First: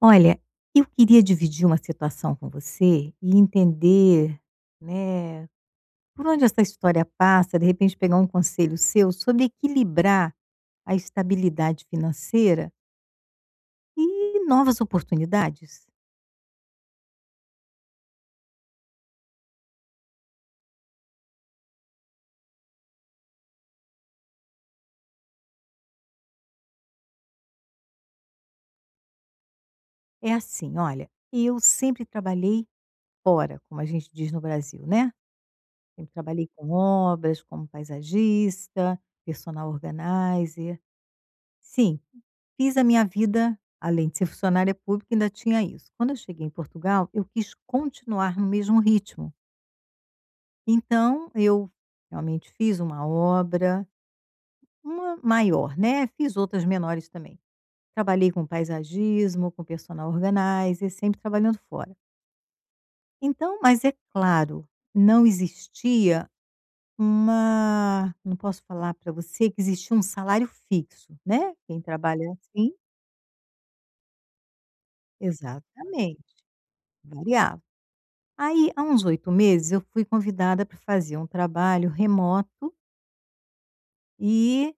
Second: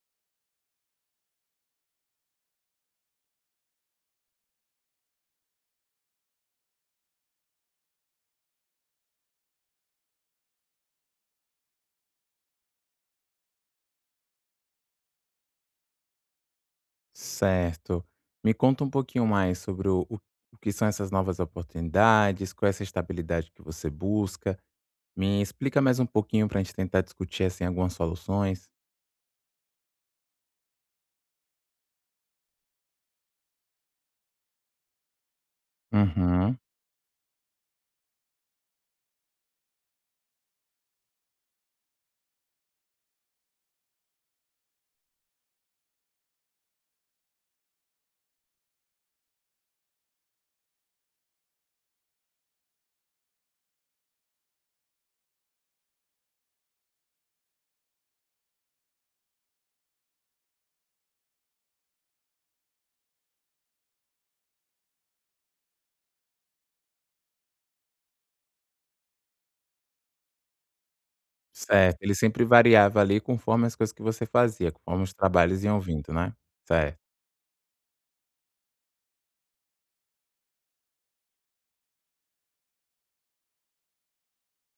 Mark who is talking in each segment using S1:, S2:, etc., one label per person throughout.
S1: Olha, eu queria dividir uma situação com você e entender, né, por onde essa história passa, de repente pegar um conselho seu sobre equilibrar a estabilidade financeira e novas oportunidades.
S2: Certo. Me conta um pouquinho mais sobre o que são essas novas oportunidades, qual é essa estabilidade que você busca. Me explica mais um pouquinho para a gente tentar discutir assim, algumas soluções.
S1: É assim, olha, eu sempre trabalhei fora, como a gente diz no Brasil, né? Sempre trabalhei
S2: Uhum.
S1: com obras, como paisagista, personal organizer. Sim. Fiz a minha vida, além de ser funcionária pública, ainda tinha isso. Quando eu cheguei em Portugal, eu quis continuar no mesmo ritmo. Então, eu realmente fiz uma obra, uma maior, né? Fiz outras menores também. Trabalhei com paisagismo, com personal organizer, sempre trabalhando fora. Então, mas é claro, não existia uma. Não posso falar para você que existia um salário fixo, né? Quem
S2: Certo. Ele
S1: trabalha
S2: sempre
S1: assim,
S2: variava ali conforme as coisas que você fazia, conforme os trabalhos iam vindo,
S1: exatamente,
S2: né? Certo.
S1: variava. Aí, há uns 8 meses, eu fui convidada para fazer um trabalho remoto e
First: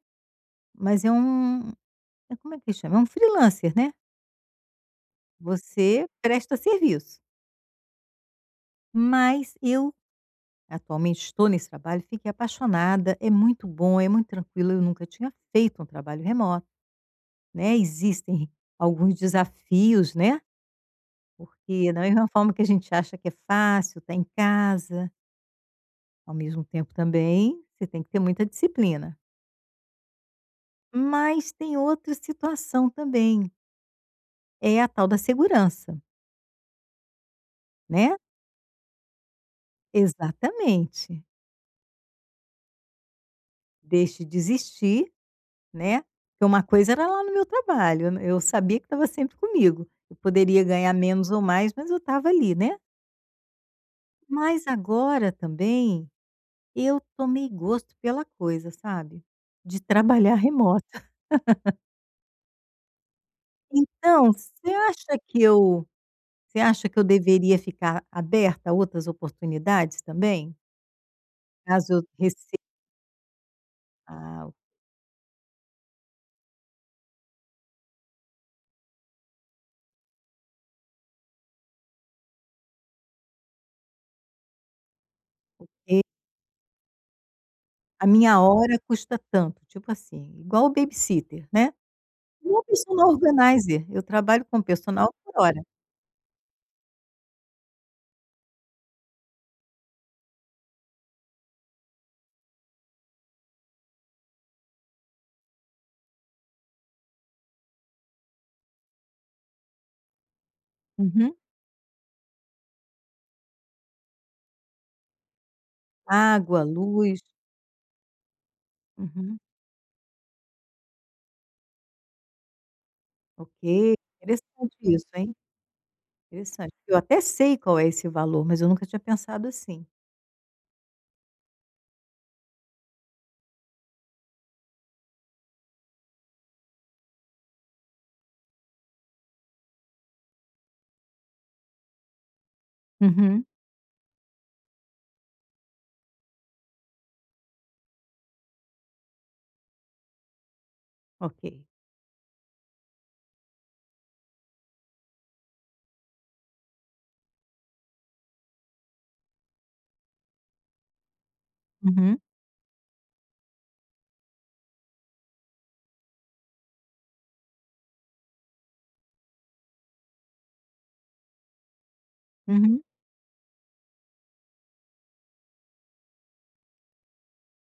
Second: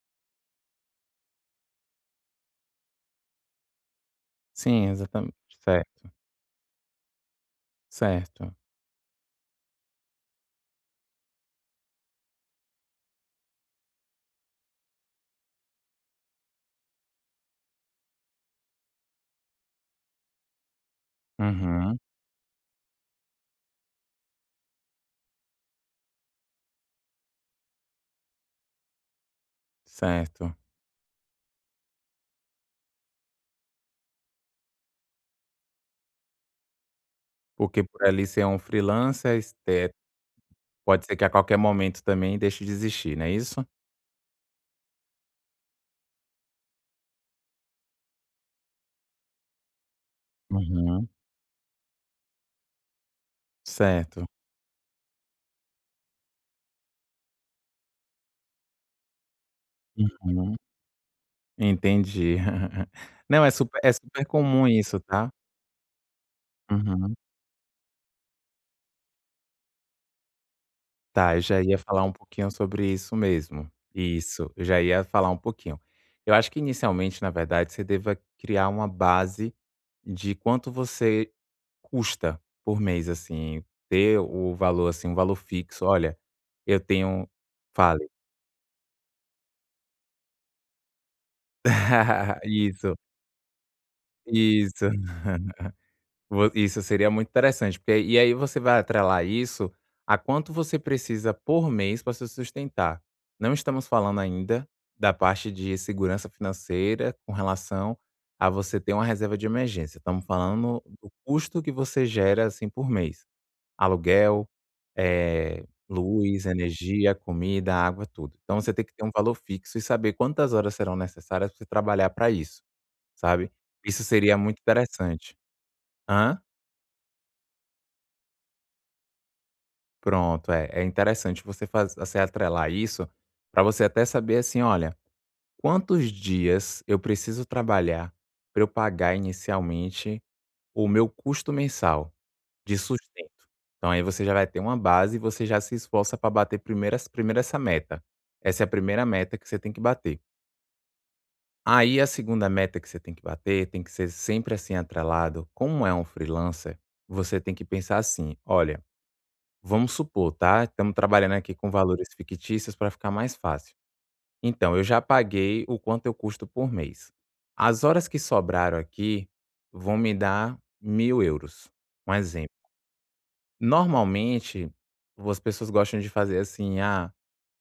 S1: mas é um é como é que chama? É um freelancer, né,
S2: Sim, exatamente.
S1: você
S2: Certo.
S1: presta serviço.
S2: Certo.
S1: Mas eu atualmente estou nesse trabalho, fiquei apaixonada, é muito bom, é muito tranquilo, eu nunca tinha feito um trabalho remoto, né, existem alguns desafios, né, porque
S2: Uhum.
S1: da mesma forma que a gente acha que é fácil, tá em casa, ao mesmo tempo também, você tem que ter muita disciplina.
S2: Certo.
S1: Mas tem outra situação também, é a tal da segurança,
S2: Porque por
S1: né.
S2: ali ser um freelancer, pode ser que
S1: Exatamente.
S2: a qualquer momento também deixe de existir, não é isso?
S1: Deixe de desistir, né, porque uma coisa era lá no meu trabalho, eu sabia que estava sempre comigo, eu poderia ganhar
S2: Uhum.
S1: menos ou mais, mas eu estava ali, né.
S2: Certo.
S1: Mas agora também, eu tomei gosto pela coisa, sabe, de trabalhar
S2: Uhum,
S1: remota.
S2: entendi. Não, é super
S1: Então,
S2: comum
S1: você
S2: isso,
S1: acha
S2: tá.
S1: que eu você acha que eu
S2: Uhum.
S1: deveria ficar aberta a outras oportunidades também?
S2: Tá, eu já ia
S1: Caso eu
S2: falar um pouquinho
S1: rece
S2: sobre isso mesmo.
S1: Ah,
S2: Isso,
S1: ok.
S2: eu já ia falar um pouquinho. Eu acho que inicialmente, na verdade, você deva criar uma base de quanto você custa por mês, assim, ter o valor, assim, um valor fixo. "Olha, eu tenho"
S1: "A
S2: fale.
S1: minha hora custa tanto", tipo assim, igual o babysitter, né. Ou o
S2: Isso,
S1: personal organizer, eu trabalho com
S2: isso.
S1: personal por hora.
S2: Vo isso seria muito interessante, porque e aí você vai atrelar isso a quanto você precisa por mês para se sustentar. Não estamos falando ainda da parte de segurança financeira com relação a você ter uma reserva de emergência, estamos falando do
S1: Uhum.
S2: custo que você gera, assim, por mês. Aluguel, eh, luz,
S1: Água,
S2: energia,
S1: luz,
S2: comida, água, tudo. Então você tem que ter um valor
S1: uhum.
S2: fixo e saber quantas horas serão necessárias para você trabalhar para isso, sabe.
S1: Ok,
S2: Isso seria muito
S1: interessante isso, hein,
S2: interessante. Hã?
S1: interessante. Eu até sei qual é esse valor, mas eu nunca tinha pensado assim.
S2: Pronto, é interessante você atrelar isso para você até saber assim: "Olha, quantos dias eu preciso trabalhar para eu pagar inicialmente o meu custo mensal de sustento?".
S1: Uhum.
S2: Então aí você já vai ter uma base e você já se esforça para bater primeiro essa meta. Essa é a primeira meta que você tem que bater.
S1: Ok.
S2: Aí a segunda meta que você tem que bater tem que ser sempre assim atrelado como é um freelancer, você tem que pensar assim: "Olha". Vamos supor, tá, estamos trabalhando aqui com valores
S1: Uhum,
S2: fictícios para ficar mais fácil. Então, eu já paguei o quanto eu custo por mês. As horas que sobraram aqui vão me dar 1.000 euros. Um exemplo.
S1: uhum.
S2: Normalmente, as pessoas gostam de fazer assim: "Ah",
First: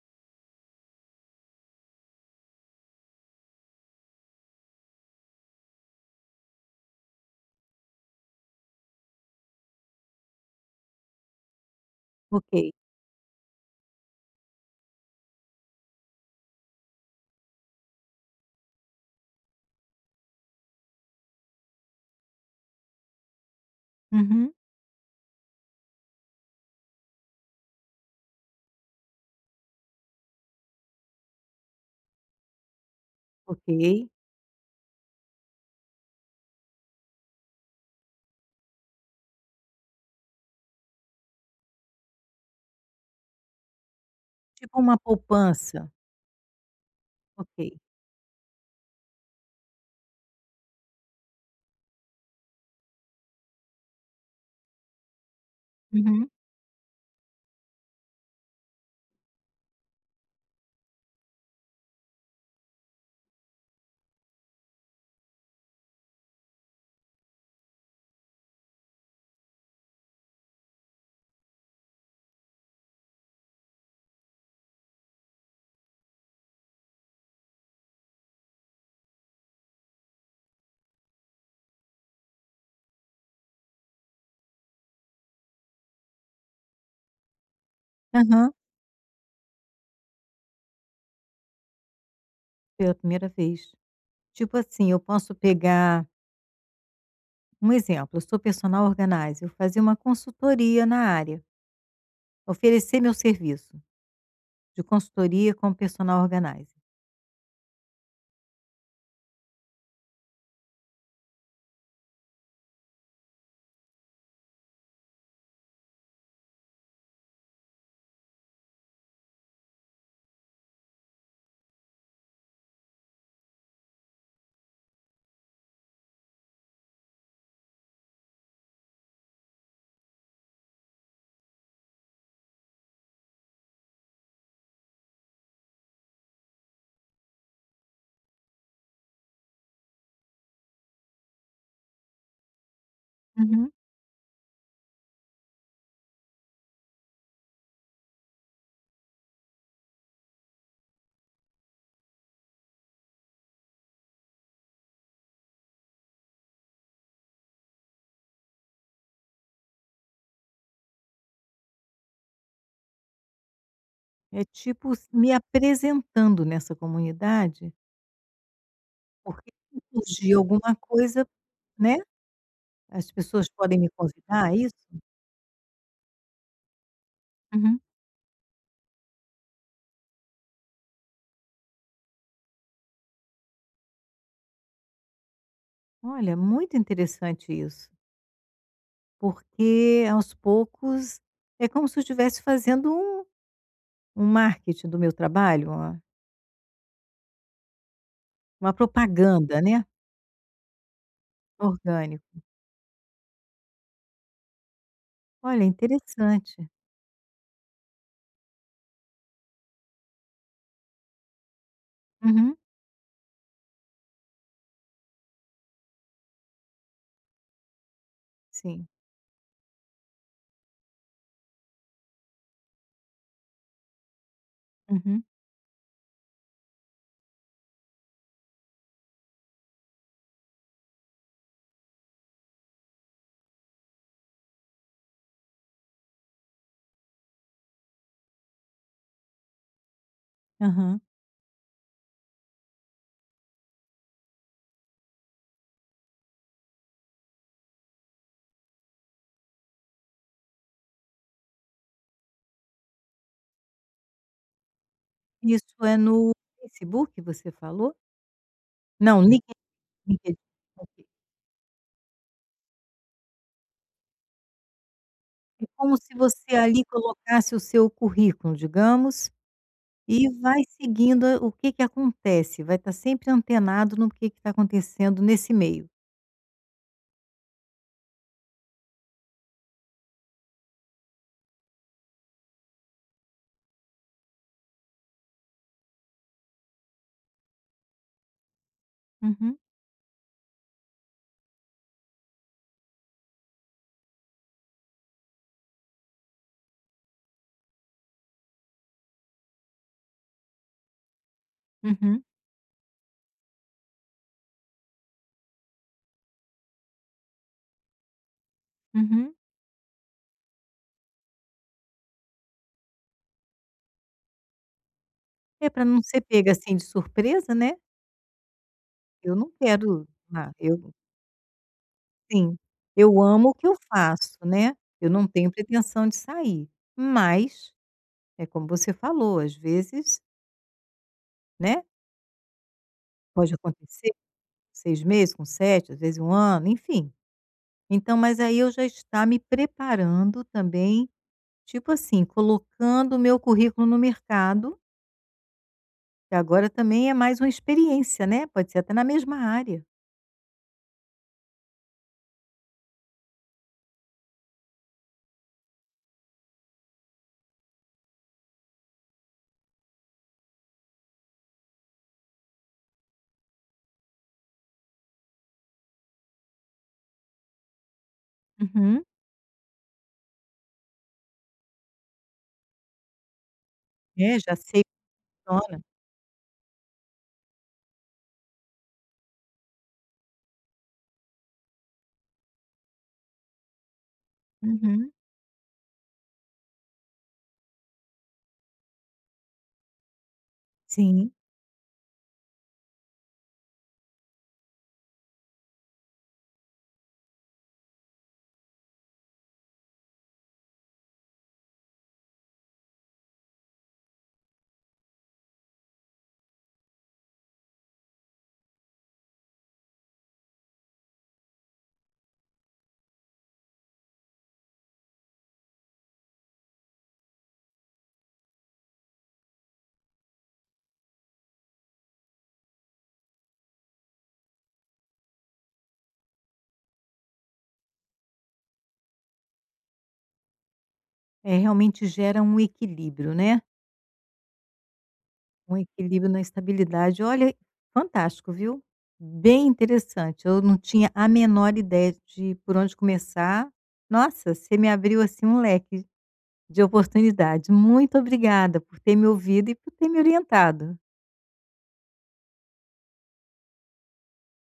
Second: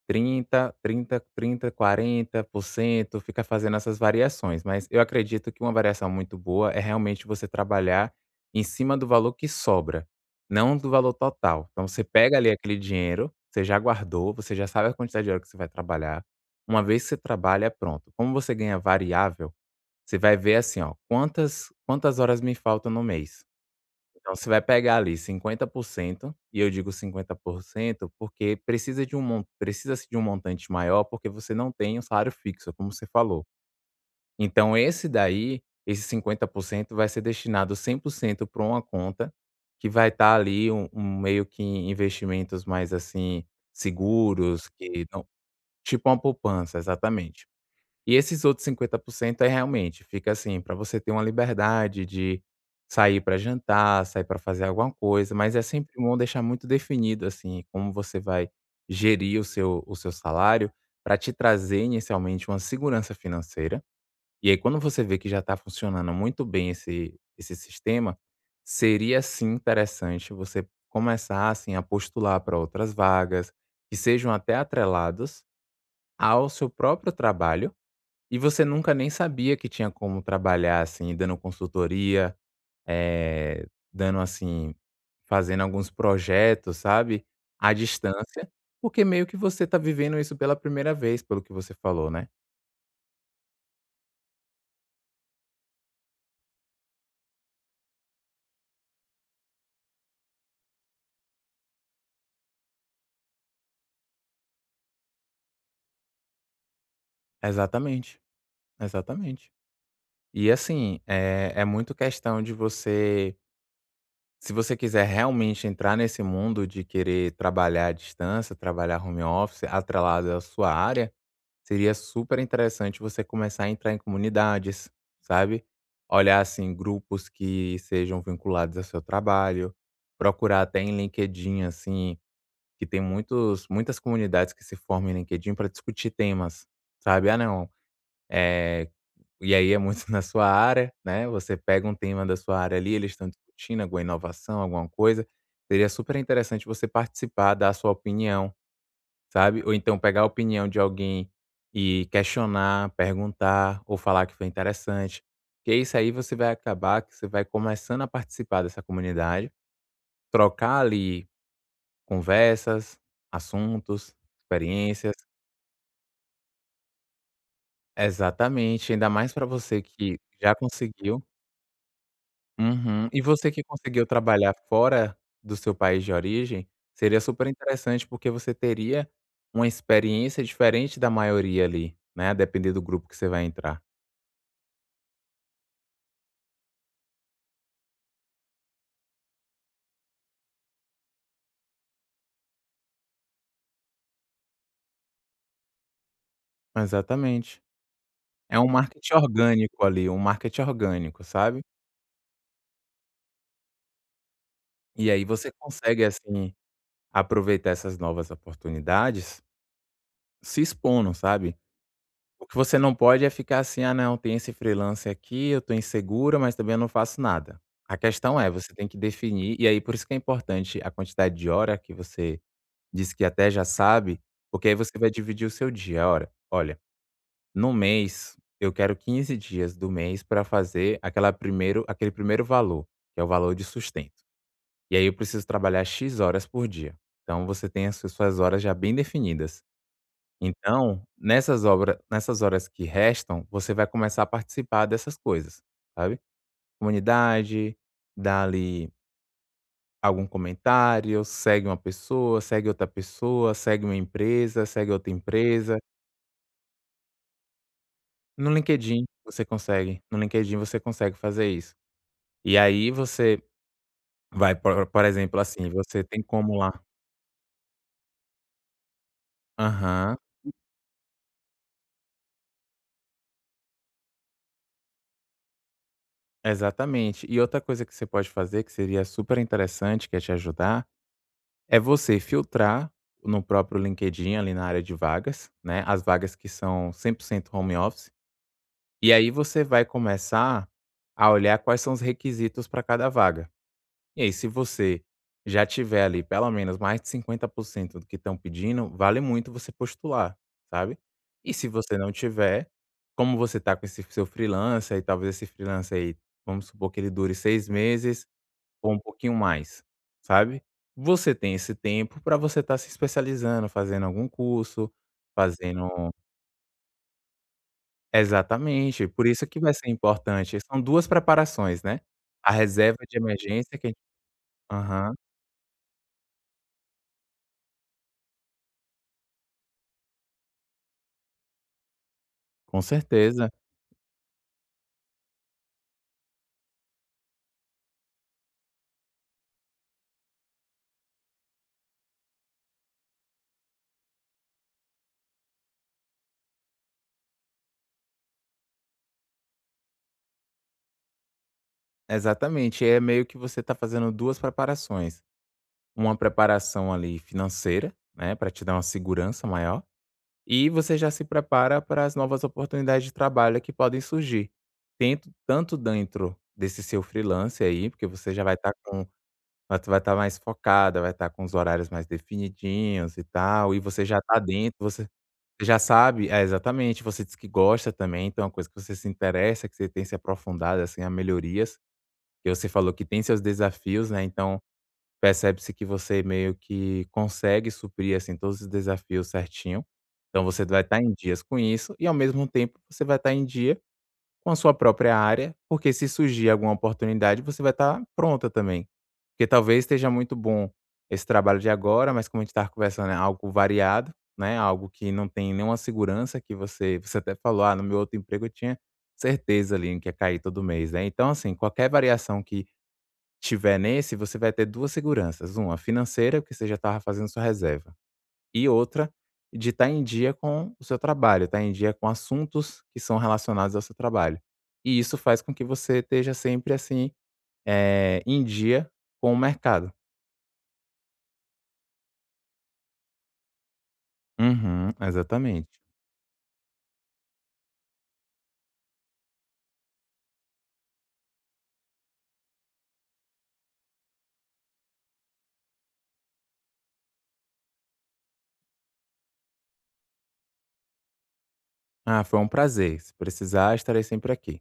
S2: 30, 30, 30, 40%, fica fazendo essas variações, mas eu acredito que uma variação muito boa é realmente você trabalhar em cima do valor que sobra, não do valor total. Então você pega ali
S1: Ok.
S2: aquele dinheiro, você já guardou, você já sabe a quantidade de hora que você vai trabalhar. Uma vez que você trabalha, pronto. Como você ganha variável, você vai ver assim, ó, quantas horas me faltam no mês. Então você
S1: Uhum.
S2: vai pegar ali 50% e eu digo 50% porque precisa-se de um montante maior, porque você não tem um salário fixo, como você falou.
S1: Ok.
S2: Então esse daí, esse 50% vai ser destinado 100% para uma conta, que vai estar ali um meio que em investimentos mais, assim, seguros,
S1: Tipo uma
S2: que não
S1: poupança.
S2: tipo uma poupança, exatamente.
S1: Ok.
S2: E esses outros 50% é realmente, fica assim, para você ter uma liberdade de sair para jantar, sair para fazer alguma coisa, mas é sempre bom
S1: Uhum.
S2: deixar muito definido, assim, como você vai gerir o seu salário para te trazer inicialmente uma segurança financeira. E aí quando você vê que já está funcionando muito bem esse sistema, seria sim interessante você começar, assim, a postular para outras vagas, que sejam até atreladas ao seu próprio trabalho e você nunca nem sabia que tinha como trabalhar, assim, dando consultoria, eh, dando, assim, fazendo alguns projetos, sabe, à distância,
S1: Aham.
S2: porque meio que você tá vivendo isso pela primeira vez, pelo que você falou, né.
S1: Pela primeira vez. Tipo assim, eu posso pegar um exemplo, eu sou personal organizer, eu fazia uma consultoria na área, oferecer meu serviço de consultoria como personal organizer.
S2: Exatamente, exatamente. E assim, é muito questão de você se você quiser realmente entrar nesse mundo de querer trabalhar à distância, trabalhar home office atrelado à sua área. Seria super interessante você começar a entrar em comunidades, sabe? Olhar assim grupos que sejam vinculados ao seu trabalho, procurar até em LinkedIn assim, que tem muitos muitas comunidades que se formam em LinkedIn para discutir temas, sabe? Ah, não, eh, e aí é muito na sua área, né? Você pega um tema da sua área ali, eles estão
S1: Uhum.
S2: discutindo alguma inovação, alguma coisa. Seria super interessante você participar, dar a sua opinião, sabe, ou então pegar a opinião de alguém e questionar, perguntar ou falar que foi interessante, que isso aí você vai acabar que você vai começando a participar dessa comunidade, trocar ali conversas, assuntos,
S1: É tipo s
S2: experiências.
S1: me apresentando nessa comunidade,
S2: Exatamente, ainda mais para
S1: porque se
S2: você que
S1: surgir
S2: já
S1: alguma
S2: conseguiu.
S1: coisa, né,
S2: Uhum.
S1: as
S2: E
S1: pessoas
S2: você que
S1: podem me
S2: conseguiu
S1: convidar,
S2: trabalhar
S1: é isso?
S2: fora do seu país de origem, seria super
S1: Uhum.
S2: interessante, porque você teria uma experiência diferente da maioria ali, né, a depender do grupo que você vai entrar.
S1: Olha, é muito interessante isso, porque aos poucos é como se eu estivesse fazendo um marketing do meu trabalho, uma
S2: Exatamente. É um
S1: uma
S2: marketing
S1: propaganda, né,
S2: orgânico ali, um marketing orgânico, sabe.
S1: orgânica.
S2: E aí você
S1: Olha,
S2: consegue, assim,
S1: interessante.
S2: aproveitar essas novas oportunidades se expondo, sabe. O que
S1: Uhum.
S2: você não pode é ficar assim: "Ah não, tem esse freelance aqui, eu tô insegura, mas também eu não faço nada". A questão é, você
S1: Sim.
S2: tem que definir e aí por isso que é importante a quantidade de hora que você disse que até já sabe, porque aí você vai
S1: Uhum.
S2: dividir o seu dia: "Ora, olha, no mês, eu quero 15 dias do mês para fazer aquela primeiro aquele primeiro valor, que é o valor de sustento. E aí eu preciso trabalhar 'X' horas por dia". Então você tem as suas horas já bem definidas.
S1: Aham.
S2: Então, nessas horas que restam, você vai começar a participar dessas coisas, sabe. Comunidade, dá ali algum comentário, segue uma pessoa, segue outra pessoa, segue uma empresa, segue outra empresa.
S1: Isso é no Facebook, você falou?
S2: No LinkedIn
S1: Não,
S2: você
S1: LinkedIn,
S2: consegue, no
S1: LinkedIn.
S2: LinkedIn você
S1: Ok.
S2: consegue fazer isso. E aí você vai, por exemplo,
S1: É
S2: assim,
S1: como
S2: você
S1: se
S2: tem como
S1: você
S2: lá.
S1: ali colocasse o seu currículo, digamos,
S2: Aham,
S1: e vai seguindo o que que acontece, vai estar sempre antenado no que está acontecendo nesse meio.
S2: exatamente. E outra coisa que você pode fazer, que seria super interessante, que é te ajudar, é você filtrar no próprio LinkedIn, ali na área de vagas, né, as vagas que são 100% home office, e aí
S1: Uhum,
S2: você vai começar a olhar quais são os requisitos para cada vaga. E aí, se você já tiver ali pelo menos mais de 50% do que estão pedindo, vale muito você postular, sabe? E se você não
S1: uhum,
S2: tiver, como você tá com esse seu freelancer e talvez esse freelancer aí, vamos supor que ele dure 6 meses ou um pouquinho
S1: uhum.
S2: mais, sabe? Você tem esse tempo para você estar se especializando, fazendo algum curso,
S1: É para não
S2: fazendo.
S1: ser pega, assim, de surpresa, né.
S2: Exatamente, por
S1: Eu
S2: isso
S1: não
S2: que vai ser
S1: quero, ah,
S2: importante. São
S1: eu...
S2: duas preparações, né? A
S1: Sim,
S2: reserva de
S1: eu amo o que eu
S2: emergência que a gente.
S1: faço, né, eu
S2: Aham,
S1: não tenho pretensão de sair, mas é como você falou, às vezes, né,
S2: com certeza.
S1: pode acontecer com 6 meses, com 7, às vezes um ano, enfim. Então, mas aí eu já está me preparando também, tipo assim, colocando o meu currículo no mercado, que agora também é mais uma experiência, né, pode ser até na mesma área.
S2: Exatamente, é meio que você está fazendo 2 preparações, uma preparação ali financeira, né, para te dar uma segurança maior, e você já se prepara para as novas oportunidades de trabalho que podem surgir. Tento tanto dentro desse seu freelance aí, porque você já vai estar
S1: Uhum.
S2: vai estar mais focada, vai estar com os horários mais definidinhos e tal, e você já está
S1: É, já
S2: dentro,
S1: sei que
S2: você já
S1: funciona.
S2: sabe é, exatamente, você diz que gosta também, então é uma coisa que você se interessa, que você tem se aprofundado, assim, a melhorias. E você falou que tem seus desafios, né, então
S1: Uhum.
S2: percebe-se que você meio que consegue suprir, assim, todos os desafios certinho. Então você vai estar em
S1: Sim,
S2: dias com isso e, ao mesmo tempo, você vai estar em dia com a sua própria área, porque se surgir alguma oportunidade, você vai estar pronta também. Porque talvez esteja muito bom esse trabalho de agora, mas como a gente estava conversando, é algo variado, né, algo que não tem nenhuma segurança que você até falou: "Ah, no meu outro emprego eu tinha certeza ali que ia cair todo mês", né. Então, assim, qualquer variação que tiver nesse, você vai ter 2 seguranças, uma financeira, porque você já estava fazendo sua reserva, e outra de estar em dia com o seu trabalho, estar em dia com assuntos que são relacionados ao seu trabalho. E isso faz com que você esteja sempre, assim, em dia com o mercado.
S1: é realmente gera um equilíbrio, né.
S2: Uhum, exatamente.
S1: Um equilíbrio na estabilidade. Olha, fantástico, viu? Bem interessante. Eu não tinha a menor ideia de por onde começar. Nossa, você me abriu assim um leque de oportunidade. Muito obrigada por ter me ouvido e por ter me orientado.
S2: Ah, foi um prazer, se precisar estarei sempre aqui.